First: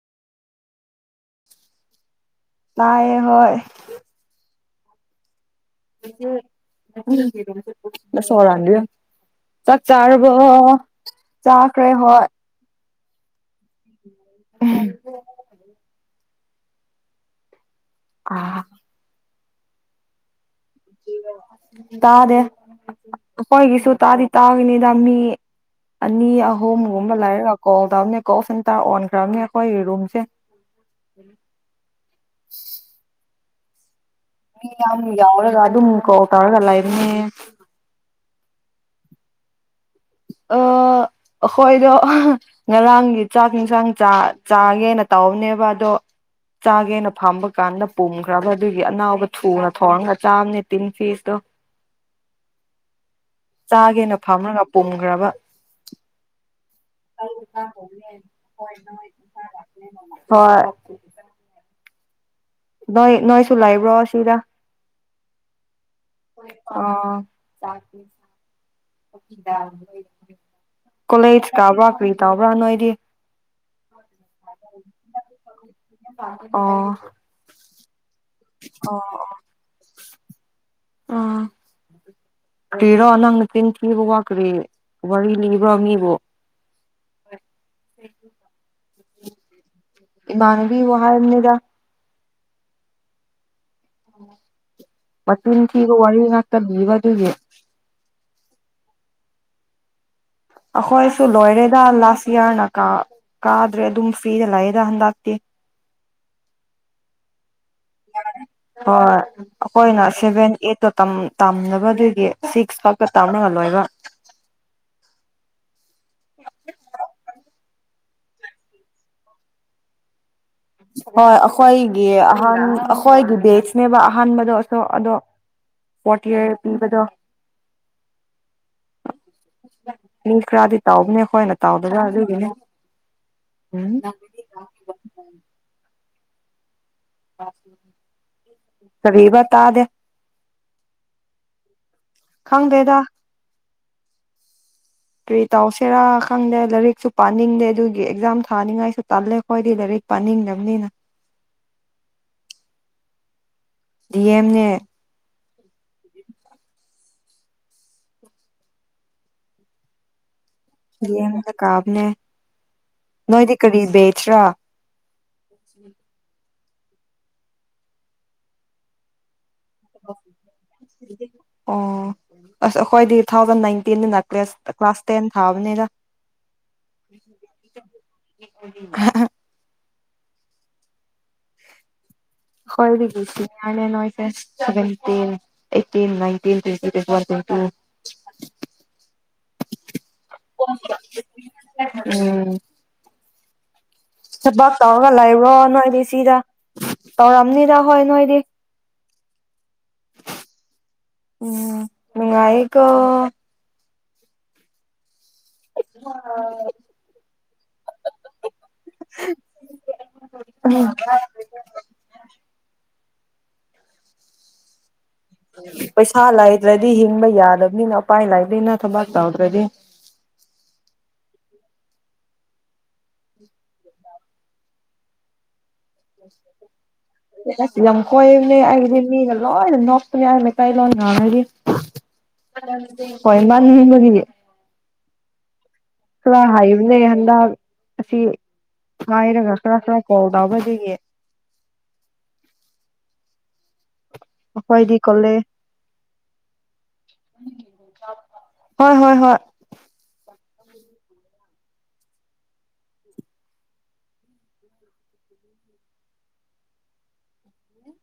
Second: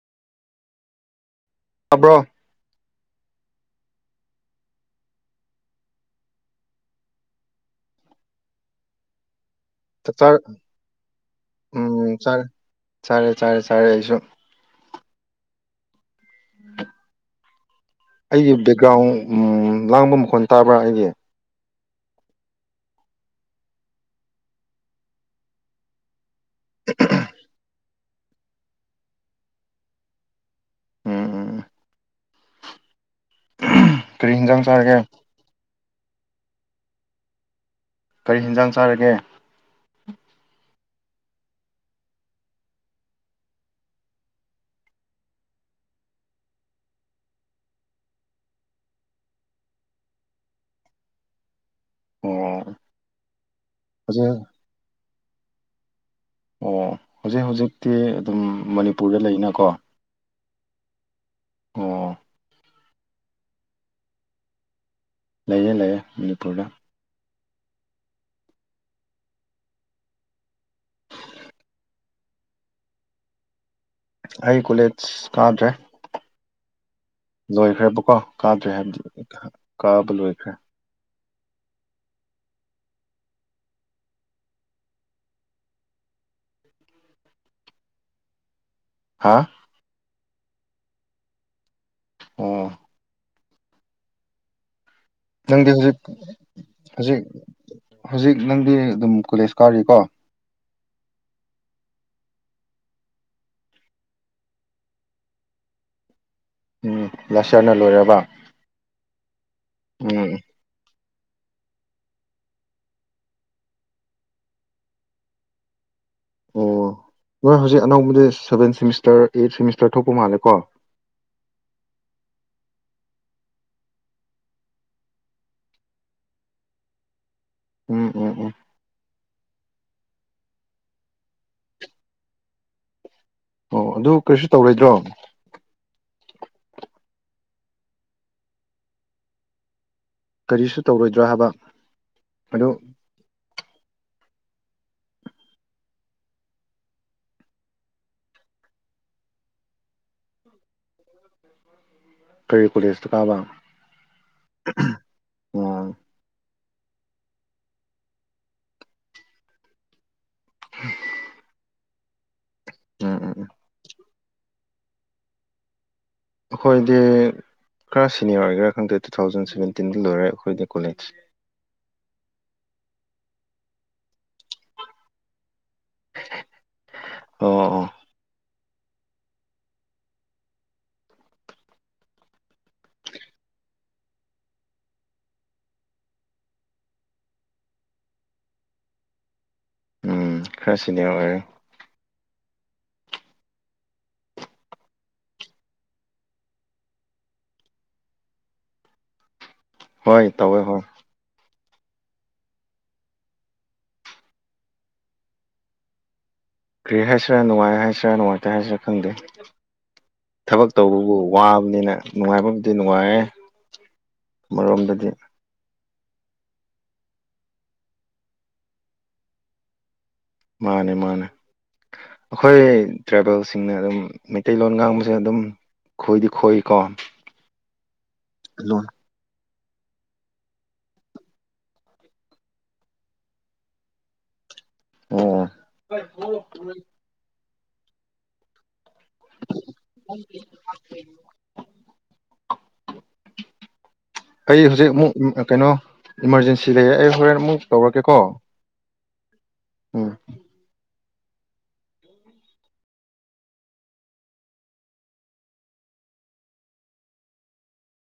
ꯇꯥꯕ꯭ꯔꯣ ꯇꯥꯏꯌꯦ ꯍꯣꯏ ꯁꯣꯗꯗ ꯆꯥꯛ ꯆꯥꯔꯕꯣ ꯆꯥꯛꯆꯥꯔ ꯆꯥꯈ꯭ꯔꯦ ꯎꯝ ꯍꯣꯏ ꯆꯥꯔꯦ ꯆꯥꯔꯦ ꯆꯥꯔꯦ ꯆꯥꯔꯦ ꯑꯩꯁꯨ ꯎꯝ ꯎꯝ ꯑꯩ ꯑꯥ ꯕꯦꯛꯒ꯭ꯔꯥꯎꯟ ꯎ ꯂꯥꯡꯕ ꯃꯈꯣꯟ ꯇꯥꯕ꯭ꯔꯥ ꯑꯩꯒꯤ ꯇꯥꯗꯦ ꯑꯩꯈꯣꯏꯒꯤꯁꯨ ꯇꯥꯗꯤ ꯇꯥꯒꯅꯤꯗ ꯃꯤ ꯑꯅꯤ ꯌꯥꯎ ꯍꯨꯝꯒꯨꯝꯃ ꯂꯩꯔꯒ ꯀꯣꯜ ꯇꯧꯕꯅꯦ ꯀꯣ [unintelligible] ꯇꯥ ꯑꯣꯟꯈ꯭ꯔꯝꯅꯦ ꯑꯈꯣꯏ ꯔꯨꯝꯁꯦ ꯎꯝ ꯎꯝ ꯎ ꯌꯥꯝ ꯌꯥꯎꯔꯒ ꯑꯗꯨ ꯃ ꯀꯣ ꯇꯧꯔ ꯂꯩꯕꯅꯦ ꯀꯔꯤ ꯍꯤꯟꯖꯥꯡ ꯆꯥꯔꯒꯦ ꯑ ꯑꯩꯈꯣꯏꯗꯣ ꯉꯔꯥꯡꯒꯤ ꯆꯥꯛ ꯌꯦꯟꯁꯥꯡ ꯆꯥꯒꯦꯅ ꯇꯧꯕꯑꯅꯦꯕ ꯑꯗꯣ ꯆꯥꯒꯦꯅ ꯐꯝꯕ ꯀꯥꯟꯗ ꯄꯨꯝꯈ꯭ꯔꯕ ꯑꯗꯨꯒꯤ ꯑꯅꯥꯕ ꯊꯨꯅ ꯊꯣꯡꯔꯒ ꯆꯥꯝꯅꯦ ꯇꯤꯟ ꯐꯤꯁꯇꯣ ꯑꯣ ꯍꯧꯖꯤꯛ ꯇꯥꯒꯦꯅ ꯐꯝꯅ ꯇꯣꯡꯒ꯭ꯔꯕ ꯑꯣ ꯍꯧꯖꯤꯛ ꯍꯧꯖꯤꯛꯇꯤ ꯑꯗꯨꯝ ꯍꯣꯏ ꯅꯣꯏ ꯃꯅꯤꯄꯨꯔꯗ ꯅꯁꯥ ꯂꯩꯅꯀꯣ ꯂꯥꯛꯄꯅꯤꯅ ꯑꯣ ꯅꯣꯏ ꯅꯣꯏꯁꯨꯨꯂꯥꯏꯕ꯭ꯔꯣ ꯁꯤꯗ ꯂꯩꯌꯦꯦ ꯂꯩꯌꯦ ꯃꯅꯤꯄꯨꯔ ꯑ ꯀꯣꯂꯦꯖ ꯇꯥꯕ꯭ꯔꯥ ꯀꯔꯤ ꯇꯥꯕ꯭ꯔꯥ ꯅꯣꯏꯗꯤ ꯑꯩ ꯀꯣꯂꯦꯖ ꯀꯥꯗ꯭ꯔꯦ ꯑꯣ ꯂꯣꯏꯈ꯭ꯔꯦꯕꯀꯣ ꯀꯥꯗ꯭ꯔꯦ ꯍꯥꯏꯕꯗꯤ ꯂꯦ ꯑ ꯀꯤꯔꯣ ꯅꯪꯅ ꯇꯤꯟꯊꯤꯕ ꯋꯥꯈ꯭ꯔꯦ ꯋꯥꯔꯤ ꯂꯤꯅꯤꯕ꯭ꯔꯣ ꯃꯤꯕꯨꯣ ꯍꯥꯥ ꯏꯕꯥꯅꯕꯤ ꯋꯥꯍ ꯃꯅꯦꯗꯥ ꯑꯣ ꯑꯣ ꯅꯪꯗꯤ ꯍꯧꯖꯤꯛ ꯍꯧꯖꯤꯛ ꯑꯗꯨꯒꯤ ꯍꯧꯖꯤꯛ ꯅꯪꯗꯤ ꯑꯗꯨꯝ ꯀꯣꯂꯦꯖ ꯀꯔꯤꯀꯣ ꯑꯩꯈꯣꯏꯁꯨ ꯂꯣꯏꯔꯦꯗ ꯂꯥꯁ ꯌꯌꯥꯔꯅ ꯀꯥꯗ꯭ꯔꯦ ꯑꯗꯨꯝ ꯐ꯭ꯔꯤꯗ ꯂꯥꯛꯑꯦꯗ ꯍꯟꯗꯛꯇꯤ ꯎꯝ ꯂꯁ ꯍꯣꯏ ꯑꯩꯈꯣꯏꯅ ꯎꯝ ꯁꯚꯦꯟ ꯑꯩꯠ ꯇꯝꯅꯕ ꯑꯗꯨꯏꯒꯤ ꯁꯤꯛꯁ ꯐꯥꯎꯕꯀ ꯇꯥꯝꯅꯍꯜꯂꯣꯏꯕ ꯑꯣ ꯅꯣꯏ ꯍꯧꯖꯤꯛ ꯑꯅꯧꯕꯗꯤ ꯁꯚꯦꯟ ꯁꯦꯃꯤꯁꯇꯔ ꯑꯩꯠ ꯁꯦꯃꯤꯁꯇꯔ ꯊꯣꯛꯄ ꯃꯥꯜꯂꯦꯀꯣ ꯍꯣꯏ ꯑꯩꯈꯣꯏꯒꯤ ꯑꯍ ꯑꯩꯈꯣꯏꯒꯤ ꯕꯦꯁꯅꯦꯕ ꯑꯍꯥꯟꯕꯗꯣꯁꯨ ꯑꯗꯣ ꯐꯣꯔꯇꯤꯔ ꯄꯤꯕꯗꯣ ꯎꯝ ꯎꯝ ꯎꯝ ꯃꯤ ꯈꯔꯗꯤ ꯇꯥꯎꯕꯅꯦ ꯑꯩꯈꯣꯏꯅ ꯇꯥꯎꯗꯅ ꯑꯗꯨꯒꯤꯅꯦ ꯑꯣ ꯎꯝ ꯑꯗꯨ ꯀꯔꯤꯁꯨ ꯇꯧꯔꯣꯏꯗ꯭ꯔꯣ ꯀꯤꯕ ꯇꯗꯦ ꯀꯔꯤꯁꯨ ꯇꯧꯔꯣꯏꯗ꯭ꯔꯣ ꯍꯥꯏꯕ ꯑꯗꯨ ꯈꯪꯕꯦꯗꯥ ꯀꯔꯤ ꯇꯧꯁꯤꯦꯔꯥ ꯈꯪꯗꯦ ꯂꯥꯏꯔꯤꯛꯁꯨ ꯄꯥꯅꯤꯡꯗꯦ ꯑꯗꯨꯒꯤ ꯑꯦꯛꯖꯥꯝ ꯊꯥꯅꯤꯡꯉꯥꯏꯁꯨ ꯇꯜꯂꯦ ꯑꯩꯈꯣꯏꯗꯤ ꯂꯥꯏꯔꯤꯛ ꯄꯥꯅꯤꯡꯗꯕꯅꯤꯅ ꯇꯔꯤ ꯀꯁ ꯀꯥꯕ ꯗꯤꯑꯦꯝꯦ ꯑꯥ ꯌꯦ ꯃ ꯀꯥꯞ ꯂ ꯎꯝ ꯎꯝ ꯅꯣꯏꯣꯏꯗꯤ ꯀꯔꯤ ꯕꯦꯆ꯭ꯔꯥ [unintelligible] ꯑꯩꯈꯣꯏꯗꯤ ꯈꯔ ꯁꯤꯅꯤꯌꯔ ꯑꯣꯏꯒꯦꯔꯥ ꯈꯪꯗꯦ ꯇꯨ ꯊꯥꯎꯖꯟ ꯁꯚꯦꯟꯇ ꯇꯤꯟ ꯂꯔ ꯍꯣꯏꯗꯦ ꯀꯣꯂꯦꯖ ꯑꯣ ꯑꯁ ꯑꯩꯈꯣꯏꯗꯤ ꯇꯨ ꯊꯥꯎꯖꯟ ꯅꯥꯏꯇꯤꯟ ꯀ꯭ꯂ ꯀ꯭ꯂꯥꯁ ꯇ ꯊ ꯑꯣ ꯑꯣ [unintelligible] ꯈꯣꯏꯗꯒꯤ ꯁꯤꯅ꯭ꯌꯔꯅꯦ ꯅꯣꯏꯁꯦ seventeen eighteen ꯅꯥꯏꯟꯇꯤꯅ twenty twenty one twenty two ꯎꯝ ꯈꯔ ꯁꯤꯅ꯭ꯌꯔ ꯑꯣꯏꯔꯦ ꯎꯝ ꯊꯕꯥꯛ ꯇꯧꯔꯒ ꯂꯩꯕ꯭ꯔꯣ ꯅꯣꯏꯗꯤ ꯁꯤꯗ ꯇꯧꯔꯝꯅꯤꯗ ꯍꯣꯏ ꯅꯣꯏꯗꯤ ꯍꯣꯏ ꯇꯧꯋꯦ ꯍꯣꯏ ꯎꯝ ꯃꯉ ꯑꯩꯀ [unintelligible] ꯀꯔꯤ ꯍꯥꯏꯁꯤꯔꯥ ꯅꯨꯡꯉꯥꯏ ꯍꯥꯏꯁꯤꯔꯥ ꯅꯨꯡꯉꯥꯏꯇꯦ ꯍꯥꯏꯁꯤꯔꯥ ꯈꯪꯗꯦ ꯊꯕꯛ ꯎꯝ ꯇꯧꯕꯕꯨ ꯋꯥꯕꯅꯤꯅ ꯅꯨꯡꯉꯥꯏꯕꯕꯨꯗꯤ ꯅꯨꯡꯉꯥꯏꯑꯦ ꯑꯃꯔꯣꯝꯗꯗꯤ ꯄꯩꯁꯥ ꯂꯩꯥꯗ꯭ꯔꯗꯤ ꯍꯤꯡꯕ ꯌꯥꯗꯕꯅꯤꯅ ꯎꯄꯥꯏ ꯂꯩꯕꯅꯤꯅ ꯊꯕꯥꯛ ꯇꯧꯗ꯭ꯔꯗꯤ ꯃꯥꯟꯅꯦ ꯃꯥꯟꯅꯦ ꯑꯈꯣꯏ ꯇ꯭ꯔꯥꯏꯕꯦꯜꯁꯤꯡꯅ ꯑꯗꯨꯝ ꯃꯩꯇꯩꯂꯣꯟ ꯉꯥꯡꯕꯁꯦ ꯑꯗꯨꯝ ꯈꯣꯏꯗꯤ ꯈꯣꯏꯀꯣ ꯑꯁ ꯂꯝꯀꯣꯏꯕꯅꯦ ꯂꯣꯟ ꯑꯩꯒꯤꯗꯤ ꯃꯤ ꯂꯣꯏ ꯅ ꯃꯀꯥꯏ ꯂ ꯉꯔꯤ ꯍꯣꯏ ꯏꯃ ꯍꯒꯦ ꯑꯣ [unintelligible] ꯍꯥꯏꯕꯅꯦ ꯍꯟꯗꯛ ꯑꯁꯤ ꯉꯥꯏꯔꯒ ꯈꯔ ꯈꯔ ꯀꯣꯜ ꯇꯧꯕꯗꯒꯤ ꯑꯩ ꯍꯧꯖꯤꯛ ꯑꯃꯨꯛ ꯀꯣꯂꯦꯖ ꯀꯩꯅꯣ ꯏꯃꯥꯔꯖꯦꯟꯁꯤ ꯂꯩꯔꯦ ꯑꯩ ꯍꯣꯔꯦꯟ ꯑꯃꯨꯛ ꯇꯧꯔꯛꯀꯦꯀꯣ ꯍꯣꯏ ꯍꯣꯏ ꯍꯣꯏ ꯎꯝ